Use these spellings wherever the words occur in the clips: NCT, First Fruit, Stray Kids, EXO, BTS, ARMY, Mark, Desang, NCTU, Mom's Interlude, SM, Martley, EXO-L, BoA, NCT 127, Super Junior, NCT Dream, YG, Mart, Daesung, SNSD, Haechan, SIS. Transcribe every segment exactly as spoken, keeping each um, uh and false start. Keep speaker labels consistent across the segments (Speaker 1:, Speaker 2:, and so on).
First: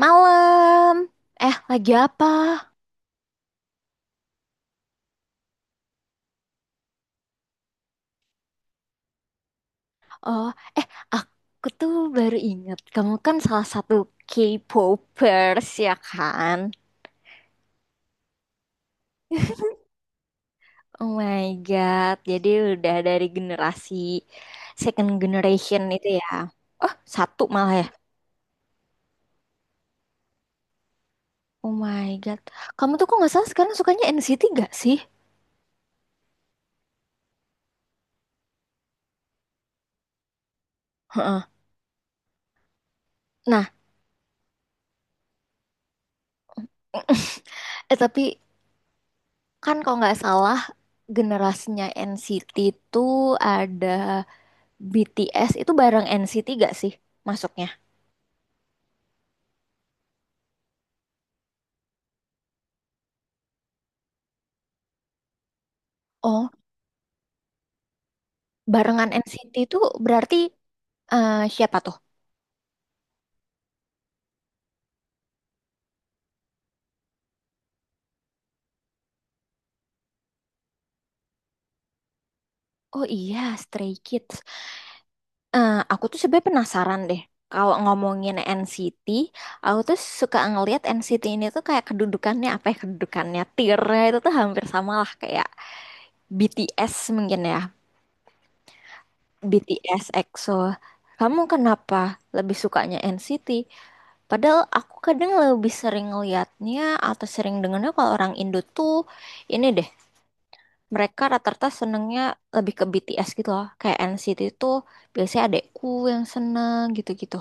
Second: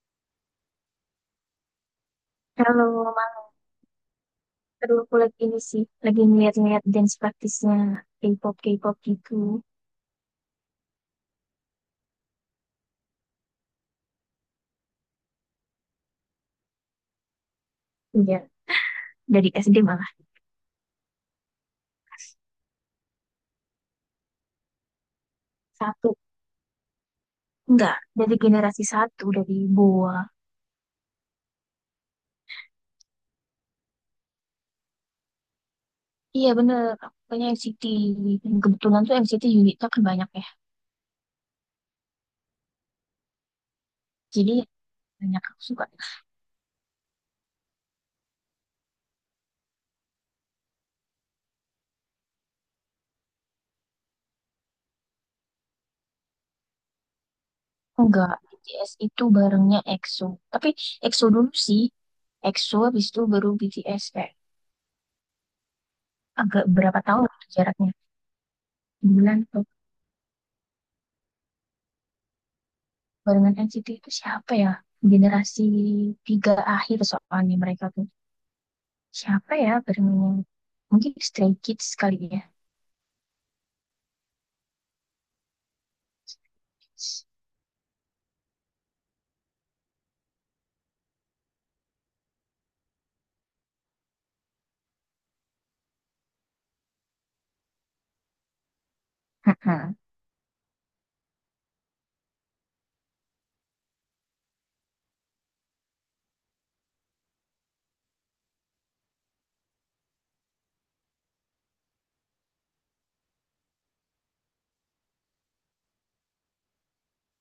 Speaker 1: Malam. Eh, lagi apa?
Speaker 2: Kalau malam, aduh, aku lagi ini sih, lagi ngeliat-ngeliat dance praktisnya K-pop, K-pop gitu.
Speaker 1: Oh, eh, aku tuh baru ingat, kamu kan salah satu K-popers, ya kan?
Speaker 2: Iya, dari S D malah.
Speaker 1: Oh my God. Jadi udah dari generasi second generation itu
Speaker 2: Satu,
Speaker 1: ya. Oh, satu malah ya.
Speaker 2: enggak, dari generasi satu, dari BoA.
Speaker 1: Oh my God. Kamu tuh kok nggak salah sekarang sukanya N C T gak sih?
Speaker 2: Iya bener, aku punya N C T. Dan kebetulan tuh N C T unitnya kan banyak ya.
Speaker 1: Heeh. Nah,
Speaker 2: Jadi banyak aku suka.
Speaker 1: eh, tapi kan kalau nggak salah generasinya N C T tuh ada B T S itu bareng N C T gak sih masuknya?
Speaker 2: Enggak, B T S itu barengnya EXO. Tapi EXO dulu sih, EXO habis itu baru B T S kayak
Speaker 1: Oh,
Speaker 2: agak berapa tahun gitu jaraknya.
Speaker 1: barengan
Speaker 2: Bulan
Speaker 1: N C T
Speaker 2: atau
Speaker 1: itu berarti eh, siapa tuh?
Speaker 2: barengan N C T itu siapa ya? Generasi tiga akhir soalnya mereka tuh. Siapa ya barengannya? Mungkin Stray Kids kali ya.
Speaker 1: Oh iya, Stray Kids. Eh, aku tuh sebenarnya penasaran deh. Kalau ngomongin N C T, aku tuh suka ngelihat N C T ini tuh kayak kedudukannya, apa ya, kedudukannya tiernya itu tuh hampir sama lah kayak B T S mungkin ya.
Speaker 2: Mm.
Speaker 1: B T S, EXO. Kamu kenapa lebih sukanya N C T? Padahal aku kadang lebih sering liatnya atau sering dengarnya kalau orang Indo tuh ini deh, mereka rata-rata senengnya lebih ke B T S gitu loh. Kayak N C T itu biasanya adekku yang seneng gitu-gitu.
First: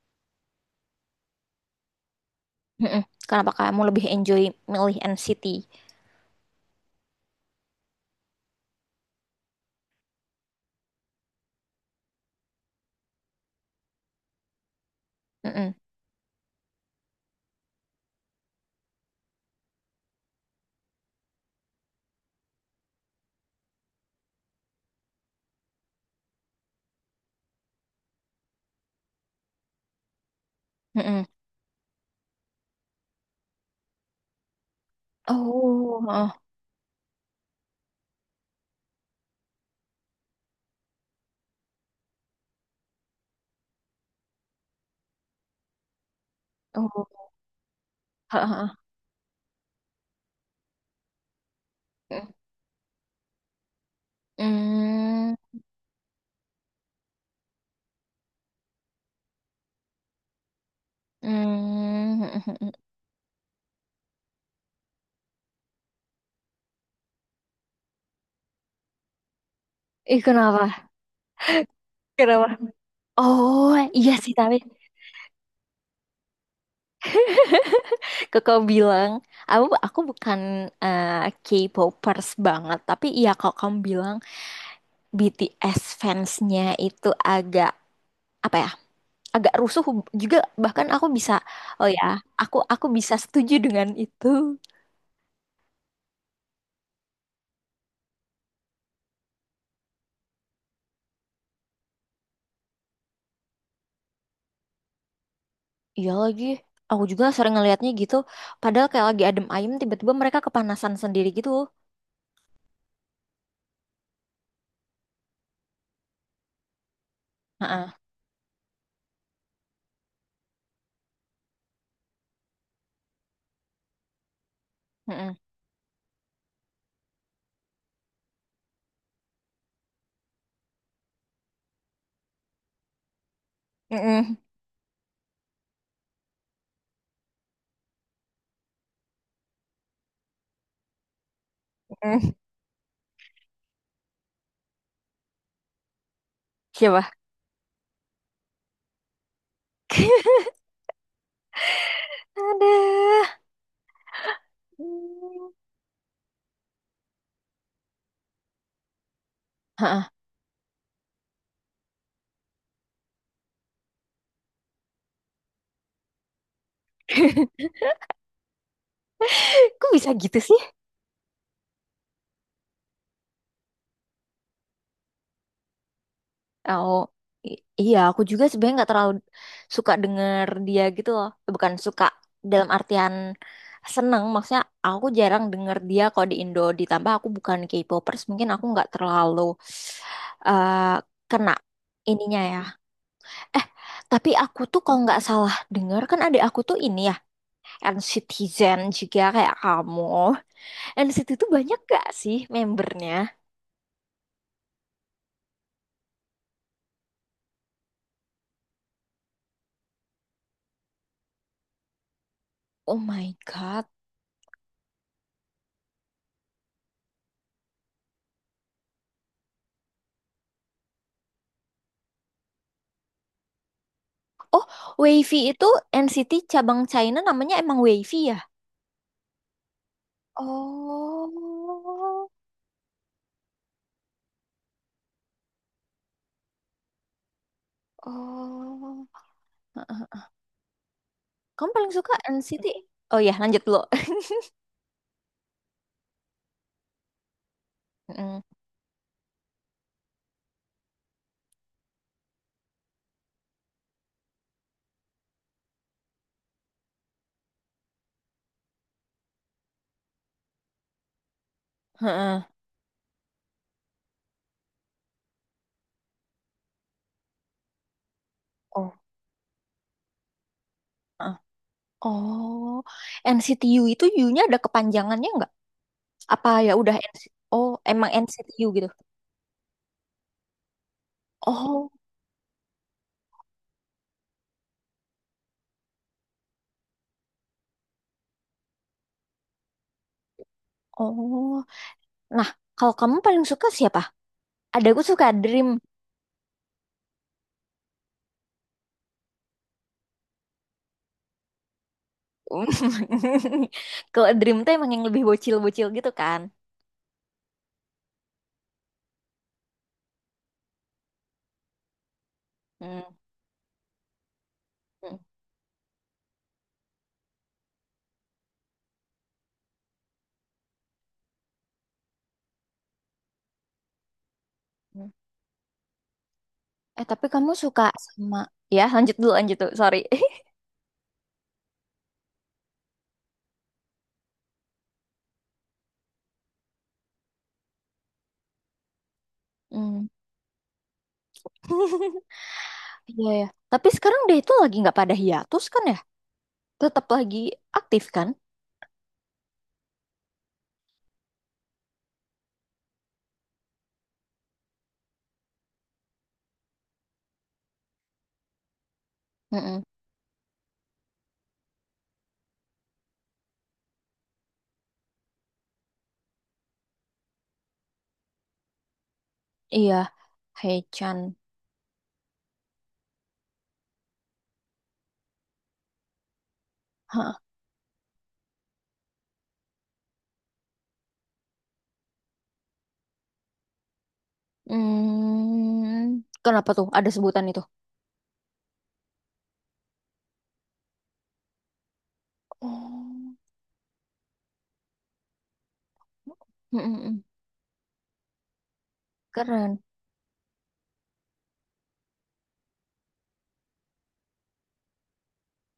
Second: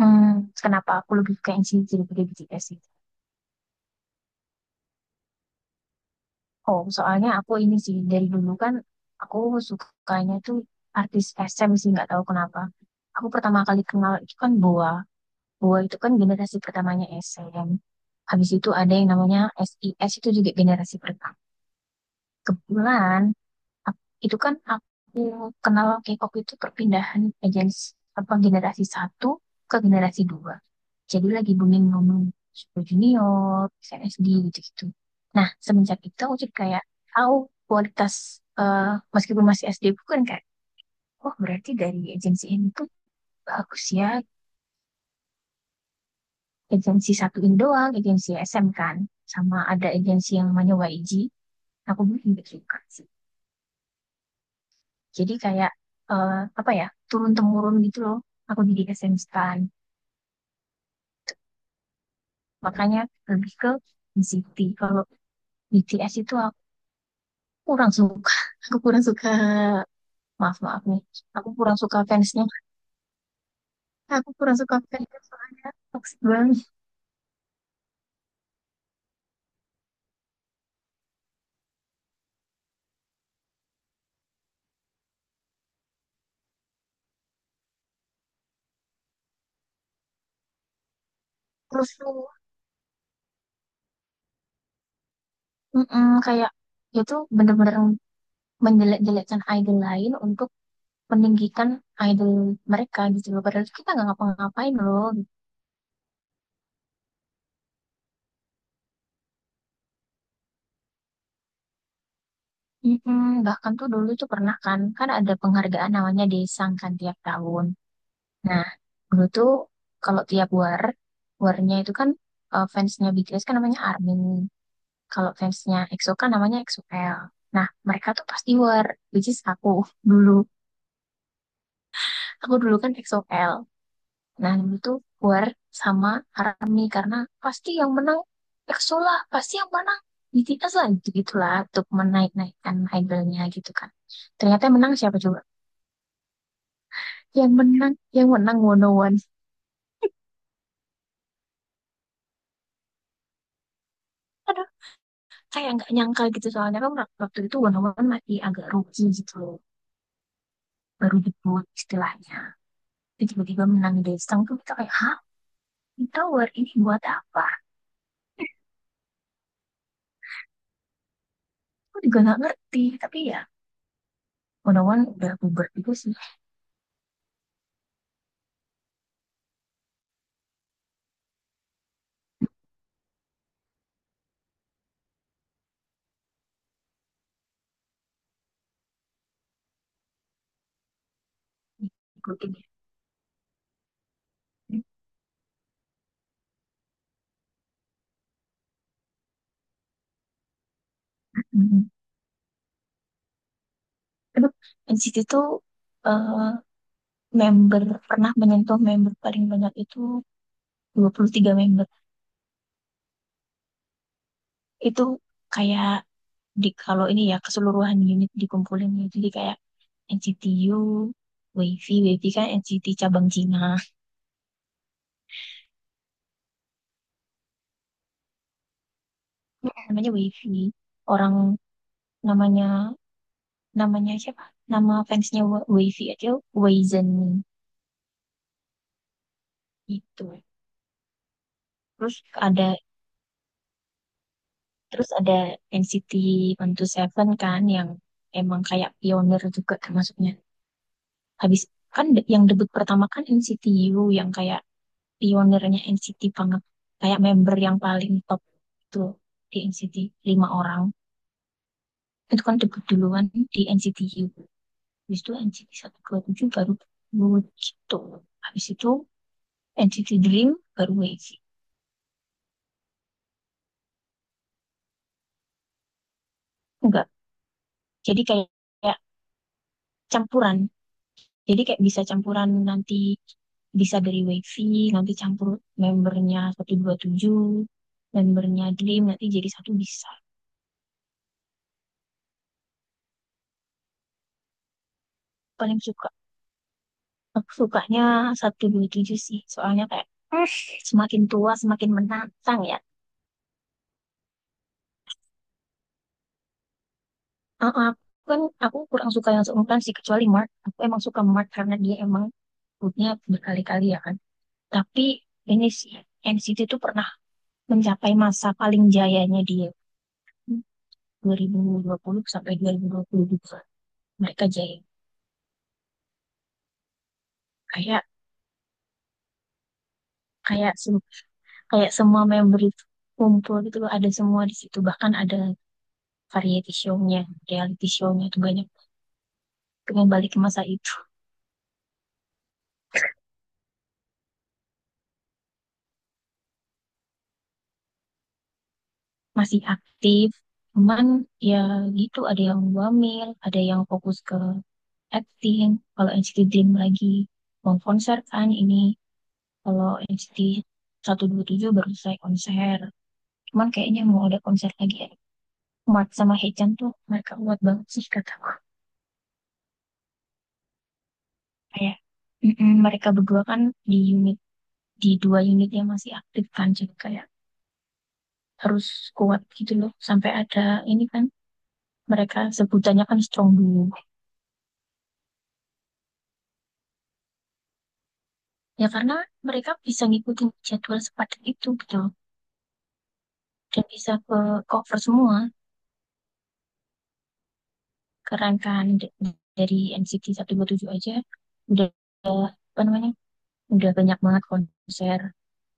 Speaker 2: Hmm, kenapa aku lebih suka N C T daripada B T S sih?
Speaker 1: Mm-mm. Kenapa kamu lebih enjoy milih N C T?
Speaker 2: Oh, soalnya aku ini sih dari dulu kan aku sukanya tuh artis S M sih nggak tahu kenapa. Aku pertama kali kenal itu kan Boa.
Speaker 1: Mm-mm.
Speaker 2: Boa itu kan generasi pertamanya S M. Habis itu ada yang namanya S I S itu juga generasi pertama. Kebetulan, Ak- itu kan aku kenal K-pop itu perpindahan agensi apa generasi satu ke generasi dua.
Speaker 1: Mm-mm.
Speaker 2: Jadi lagi booming booming Super Junior, S N S D gitu-gitu. Nah, semenjak
Speaker 1: Oh,
Speaker 2: itu
Speaker 1: heeh.
Speaker 2: aku jadi kayak tahu kualitas, eh, meskipun masih S D bukan kayak oh berarti dari agensi ini tuh bagus ya. Agensi
Speaker 1: Oh,
Speaker 2: satu ini doang, agensi S M
Speaker 1: heeh.
Speaker 2: kan. Sama ada agensi yang namanya Y G. Aku belum juga suka. Jadi
Speaker 1: Mm,
Speaker 2: kayak, eh, apa ya, turun temurun gitu loh. Aku jadi S M stan.
Speaker 1: mm, mm, mm, mm.
Speaker 2: Makanya lebih ke N C T. Kalau B T S itu aku kurang suka. Aku kurang suka.
Speaker 1: Ih,
Speaker 2: Maaf maaf
Speaker 1: kenapa?
Speaker 2: nih. Aku kurang suka fansnya.
Speaker 1: Kenapa? Oh, iya
Speaker 2: Aku
Speaker 1: sih tapi
Speaker 2: kurang suka fansnya soalnya toxic banget.
Speaker 1: Kakak bilang, aku aku bukan eh, K-popers banget, tapi ya kalau kamu bilang B T S fansnya itu agak, apa ya, agak rusuh juga. Bahkan aku bisa, oh
Speaker 2: Terus
Speaker 1: ya,
Speaker 2: tuh,
Speaker 1: aku aku bisa setuju dengan itu.
Speaker 2: mm-mm, kayak dia tuh bener-bener menjelek-jelekkan idol lain untuk meninggikan idol mereka gitu loh. Padahal kita nggak ngapa-ngapain loh.
Speaker 1: Iya lagi, aku juga sering ngelihatnya gitu. Padahal kayak lagi adem ayem, tiba-tiba mereka kepanasan sendiri gitu.
Speaker 2: Mm-mm, bahkan tuh dulu tuh pernah kan, kan ada penghargaan namanya Desang kan tiap tahun.
Speaker 1: Heeh,
Speaker 2: Nah, dulu tuh kalau tiap war, warnya itu kan, eh, fansnya B T S kan namanya ARMY. Kalau
Speaker 1: heeh,
Speaker 2: fansnya EXO kan namanya EXO-L. Nah, mereka tuh pasti war, which is aku dulu. Aku dulu kan EXO-L.
Speaker 1: heeh,
Speaker 2: Nah, dulu tuh war sama ARMY karena pasti yang menang EXO lah, pasti yang menang B T S lah, gitu-gitulah untuk
Speaker 1: heeh.
Speaker 2: menaik-naikkan idolnya gitu kan. Ternyata yang menang siapa coba?
Speaker 1: Siapa?
Speaker 2: yang menang yang menang Wono One,
Speaker 1: Ada.
Speaker 2: aduh,
Speaker 1: Hmm.
Speaker 2: kayak nggak nyangka gitu soalnya kan waktu itu Wono One masih agak rookie gitu loh
Speaker 1: Heeh.
Speaker 2: baru debut istilahnya. Terus tiba-tiba menang Daesung tuh kita kayak hah Twin Tower ini buat apa.
Speaker 1: Kok bisa gitu sih?
Speaker 2: Aku juga nggak ngerti tapi ya Wono One udah bubar juga sih.
Speaker 1: Oh, i- iya, aku juga sebenarnya nggak terlalu suka denger dia gitu loh. Bukan suka dalam artian seneng, maksudnya aku jarang denger dia kalau di Indo. Ditambah aku bukan K-popers, mungkin aku nggak terlalu eh, kena ininya
Speaker 2: Ikutin
Speaker 1: ya.
Speaker 2: ya.
Speaker 1: Eh, tapi aku tuh kalau nggak salah denger kan ada aku tuh ini ya, NCTzen juga kayak kamu. N C T tuh banyak
Speaker 2: Mhm.
Speaker 1: gak sih membernya?
Speaker 2: Aduh, N C T tuh, eh, member pernah menyentuh member paling banyak itu dua puluh tiga member.
Speaker 1: Oh my God.
Speaker 2: Itu kayak di kalau ini ya keseluruhan unit dikumpulin ya jadi kayak N C T U, Wavy. Wavy kan N C T cabang Cina.
Speaker 1: Oh, Wavy itu N C T cabang China namanya emang Wavy ya?
Speaker 2: Namanya Wavy. Orang
Speaker 1: Oh,
Speaker 2: namanya namanya siapa? Nama fansnya Wa- Wavy aja Wazen
Speaker 1: oh, heeh.
Speaker 2: gitu.
Speaker 1: Kamu paling suka
Speaker 2: Terus
Speaker 1: N C T?
Speaker 2: ada
Speaker 1: Oh ya, lanjut dulu.
Speaker 2: terus ada N C T one twenty seven kan yang
Speaker 1: Mm.
Speaker 2: emang kayak pionir juga termasuknya. Habis kan de- yang debut pertama kan N C T U yang kayak pionirnya N C T banget. Kayak member yang paling top itu di N C T lima orang.
Speaker 1: Heeh,
Speaker 2: Itu kan debut duluan di N C T U habis itu N C T satu dua tujuh baru Wood gitu habis itu
Speaker 1: oh,
Speaker 2: N C T Dream baru Wave.
Speaker 1: heeh. Oh, N C T U itu U-nya ada kepanjangannya nggak? Apa ya udah
Speaker 2: Enggak,
Speaker 1: N C T? Oh, emang
Speaker 2: jadi kayak,
Speaker 1: N C T U gitu.
Speaker 2: kayak campuran. Jadi kayak
Speaker 1: Oh,
Speaker 2: bisa campuran, nanti bisa dari Wavy nanti campur membernya satu dua tujuh membernya Dream nanti jadi satu bisa.
Speaker 1: oh. Nah, kalau kamu paling suka siapa? Ada, aku suka Dream.
Speaker 2: Paling suka, aku sukanya satu dua tujuh sih soalnya kayak, "Hmm, semakin tua semakin menantang ya."
Speaker 1: Kalau Dream tuh emang yang lebih bocil-bocil gitu kan.
Speaker 2: Ah, ah, aku kan aku kurang suka yang seumuran sih kecuali Mark. Aku emang suka Mark karena dia emang
Speaker 1: Hmm.
Speaker 2: grupnya berkali-kali ya kan. Tapi
Speaker 1: Hmm.
Speaker 2: ini sih N C T itu pernah mencapai masa paling jayanya dia dua ribu dua puluh sampai dua ribu dua puluh dua. Mereka jaya.
Speaker 1: Hmm. Eh, tapi kamu suka
Speaker 2: Kayak
Speaker 1: sama, ya, lanjut dulu, lanjut dulu. Sorry.
Speaker 2: kayak sem- kayak semua member itu kumpul gitu loh, ada semua di situ. Bahkan ada variety show-nya, reality show-nya itu banyak
Speaker 1: Hmm.
Speaker 2: kembali ke masa itu.
Speaker 1: Iya ya. Tapi sekarang dia itu lagi nggak pada hiatus kan ya? Tetap lagi aktif kan?
Speaker 2: Masih aktif. Cuman ya gitu, ada yang wamil, ada yang fokus ke acting. Kalau N C T Dream lagi mau konser kan ini.
Speaker 1: Mm-mm.
Speaker 2: Kalau N C T satu dua tujuh baru selesai konser. Cuman kayaknya mau ada konser lagi ya. Mat sama Haechan tuh mereka kuat banget sih kataku.
Speaker 1: Iya. Hei-chan.
Speaker 2: Kayak, mm-mm, mereka berdua kan di unit di dua unit yang masih aktif kan jadi kayak
Speaker 1: Hah.
Speaker 2: harus kuat gitu loh sampai ada ini kan mereka sebutannya kan strong duo.
Speaker 1: Hmm. Kenapa tuh ada sebutan itu?
Speaker 2: Ya karena mereka bisa ngikutin jadwal sepadat itu gitu
Speaker 1: Oh.
Speaker 2: dan bisa ke cover semua
Speaker 1: Mm-mm-mm.
Speaker 2: kerangkaan D-
Speaker 1: Keren.
Speaker 2: dari N C T satu dua tujuh aja udah apa namanya udah banyak banget konser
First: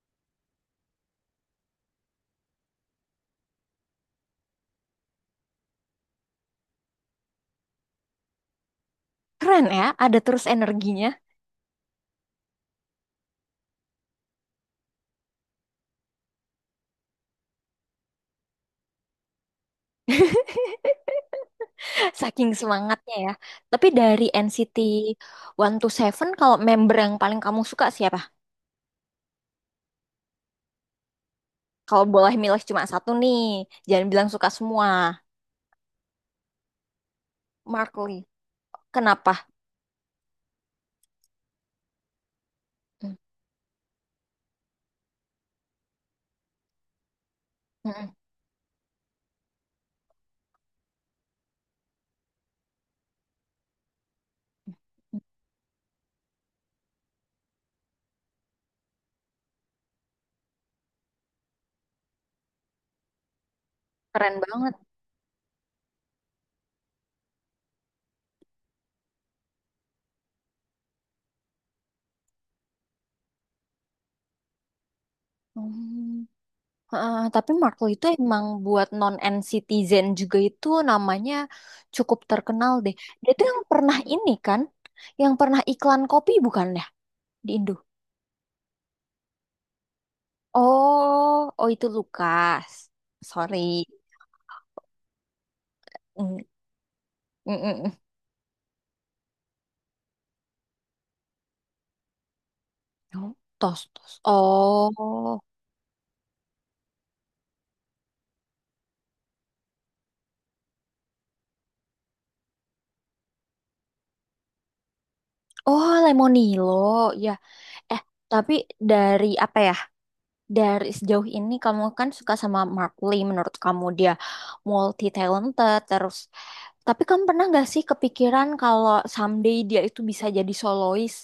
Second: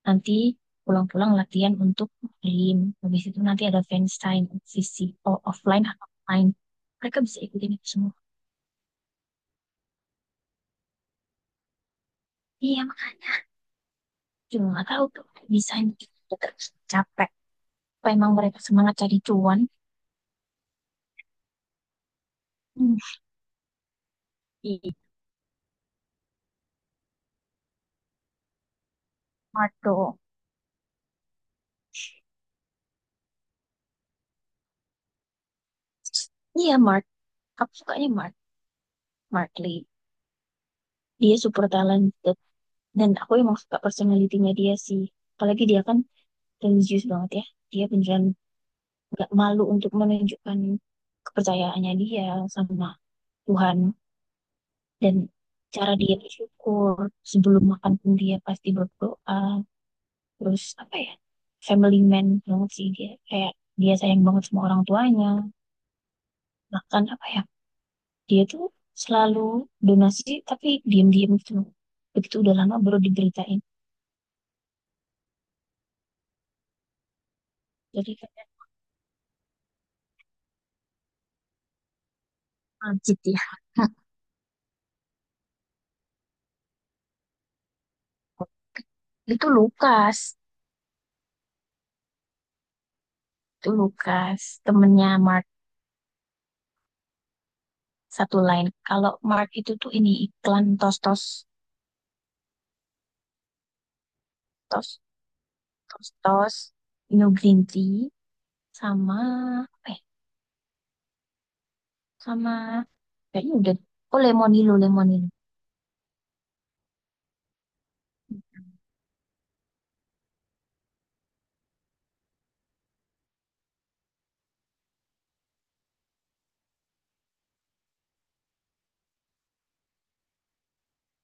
Speaker 2: nanti pulang-pulang latihan untuk Dream habis itu nanti ada fans time V C O offline atau online mereka bisa ikutin itu semua.
Speaker 1: Keren ya, ada terus energinya.
Speaker 2: Iya, makanya juga nggak tahu tuh bisa terus capek apa emang mereka semangat cari cuan.
Speaker 1: Saking
Speaker 2: Hmm.
Speaker 1: semangatnya ya. Tapi dari N C T
Speaker 2: Iya,
Speaker 1: Seven kalau member yang paling kamu suka siapa?
Speaker 2: Mart dong.
Speaker 1: Kalau boleh milih cuma satu nih, jangan bilang suka semua.
Speaker 2: Iya Mart, aku
Speaker 1: Mark
Speaker 2: sukanya
Speaker 1: Lee.
Speaker 2: Mart.
Speaker 1: Kenapa?
Speaker 2: Martley. Dia super talented dan
Speaker 1: Hmm.
Speaker 2: aku emang suka personalitinya dia sih. Apalagi dia kan religius banget ya. Dia
Speaker 1: Mm-mm.
Speaker 2: beneran nggak malu untuk menunjukkan kepercayaannya dia sama Tuhan dan cara dia bersyukur sebelum makan pun dia pasti berdoa. Terus apa ya? Family man banget sih dia. Kayak dia sayang
Speaker 1: Keren
Speaker 2: banget sama
Speaker 1: banget.
Speaker 2: orang tuanya. Bahkan apa ya? Dia tuh selalu donasi tapi diam-diam gitu. Begitu udah lama baru diberitain.
Speaker 1: Hmm. Heeh, tapi Mark Lee itu
Speaker 2: Jadi
Speaker 1: emang buat non-N-citizen juga itu namanya cukup terkenal deh.
Speaker 2: Majid
Speaker 1: Dia
Speaker 2: ya.
Speaker 1: tuh yang
Speaker 2: Hmm,
Speaker 1: pernah ini kan, yang pernah iklan kopi bukan ya di Indo?
Speaker 2: itu Lukas.
Speaker 1: Oh, oh itu Lukas. Sorry.
Speaker 2: Itu Lukas. Temennya Mark.
Speaker 1: Mm, mm, mm, mm.
Speaker 2: Satu lain. Kalau Mark itu tuh ini iklan tos-tos.
Speaker 1: Oh, tos, tos.
Speaker 2: Tos.
Speaker 1: Oh,
Speaker 2: Tos-tos. New Green Tea. Sama. Apa ya? Sama. Kayaknya udah. Oh Lemonilo. Lemonilo.
Speaker 1: oh Lemonilo. Ya, eh tapi dari apa ya? Dari sejauh ini kamu kan suka sama Mark Lee, menurut kamu dia multi talented terus. Tapi kamu pernah nggak sih kepikiran kalau someday dia itu bisa jadi solois?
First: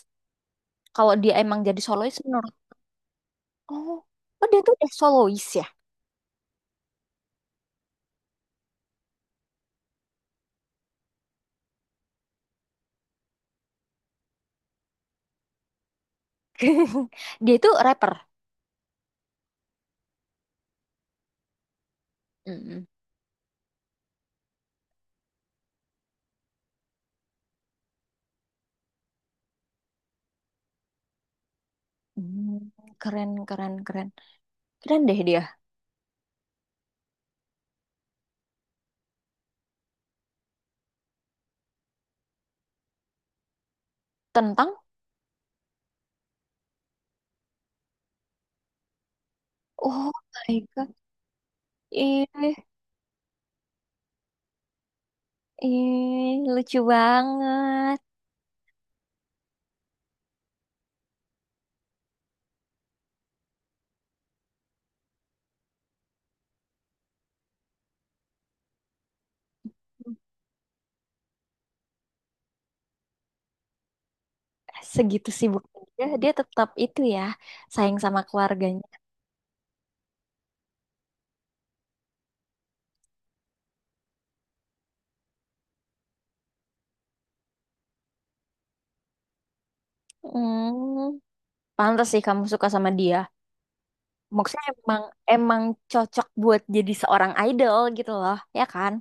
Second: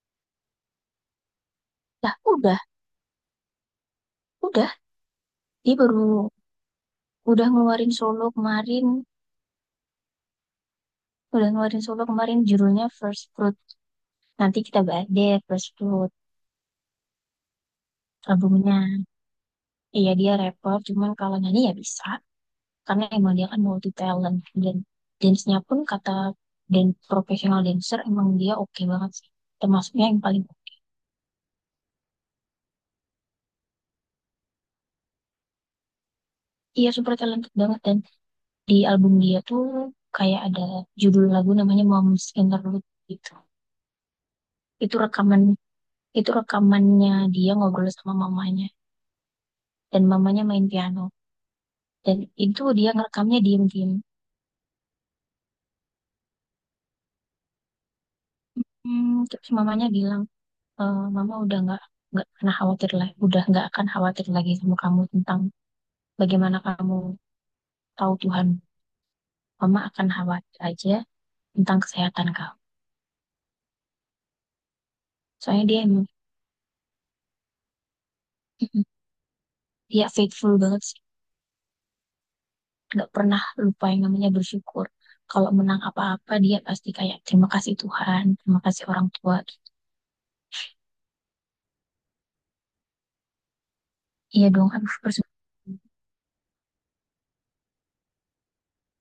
Speaker 1: Kalau dia emang jadi solois
Speaker 2: Lah
Speaker 1: menurut,
Speaker 2: udah.
Speaker 1: oh, oh dia
Speaker 2: Udah.
Speaker 1: tuh udah solois ya.
Speaker 2: Dia baru. Udah ngeluarin solo kemarin. Udah ngeluarin solo kemarin. Judulnya First Fruit. Nanti kita bahas deh First Fruit.
Speaker 1: Dia itu rapper.
Speaker 2: Albumnya. Iya dia rapper. Cuman kalau nyanyi ya bisa.
Speaker 1: Mm-mm.
Speaker 2: Karena emang dia kan multi talent dan dance-nya pun kata, dan profesional dancer emang dia oke banget sih termasuknya yang paling.
Speaker 1: Hmm, keren keren keren. Keren deh dia.
Speaker 2: Iya super talented banget dan di album dia tuh kayak ada judul lagu namanya Mom's Interlude gitu.
Speaker 1: Tentang,
Speaker 2: Itu rekaman itu rekamannya dia ngobrol sama mamanya dan
Speaker 1: oh
Speaker 2: mamanya
Speaker 1: my
Speaker 2: main
Speaker 1: God.
Speaker 2: piano dan
Speaker 1: Ih,
Speaker 2: itu dia ngerekamnya diem-diem.
Speaker 1: Ih, lucu banget.
Speaker 2: Hmm, terus mamanya bilang, e, mama udah nggak nggak pernah khawatir lagi udah nggak akan khawatir lagi sama kamu tentang bagaimana kamu tahu Tuhan mama akan khawatir aja tentang kesehatan kamu.
Speaker 1: Segitu sibuk
Speaker 2: Soalnya dia emang
Speaker 1: dia, dia tetap itu ya, sayang sama keluarganya.
Speaker 2: dia faithful banget sih nggak pernah lupa yang namanya bersyukur. Kalau menang apa-apa dia pasti kayak terima kasih Tuhan terima kasih orang tua.
Speaker 1: Hmm, pantas sih kamu suka sama dia.
Speaker 2: Iya dong,
Speaker 1: Maksudnya
Speaker 2: aduh,
Speaker 1: emang
Speaker 2: bersyukur.
Speaker 1: emang cocok buat jadi seorang idol gitu loh, ya kan?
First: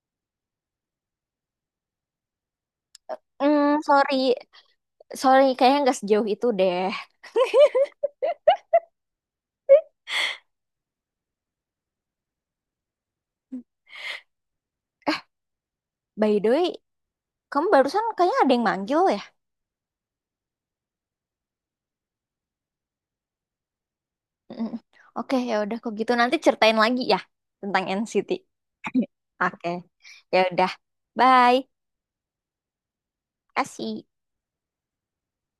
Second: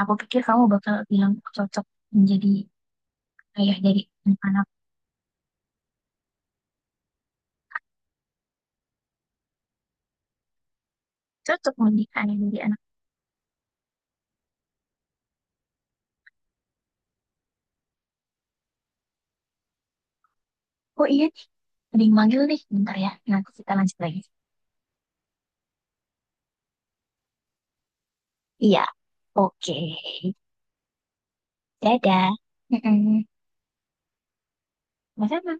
Speaker 2: Aku pikir kamu bakal bilang cocok menjadi ayah
Speaker 1: Hmm,
Speaker 2: dari
Speaker 1: sorry,
Speaker 2: anak
Speaker 1: sorry, kayaknya nggak sejauh itu deh.
Speaker 2: cocok menjadi ayah dari anak.
Speaker 1: By the way, kamu barusan kayaknya ada yang manggil ya?
Speaker 2: Oh iya nih, ada yang manggil nih, bentar ya nanti kita lanjut lagi.
Speaker 1: Mm, oke, ya udah kok gitu nanti ceritain lagi ya tentang N C T.
Speaker 2: Iya,
Speaker 1: Oke,
Speaker 2: oke.
Speaker 1: ya udah, bye,
Speaker 2: Dadah. Mm-mm.
Speaker 1: kasih.
Speaker 2: Sama.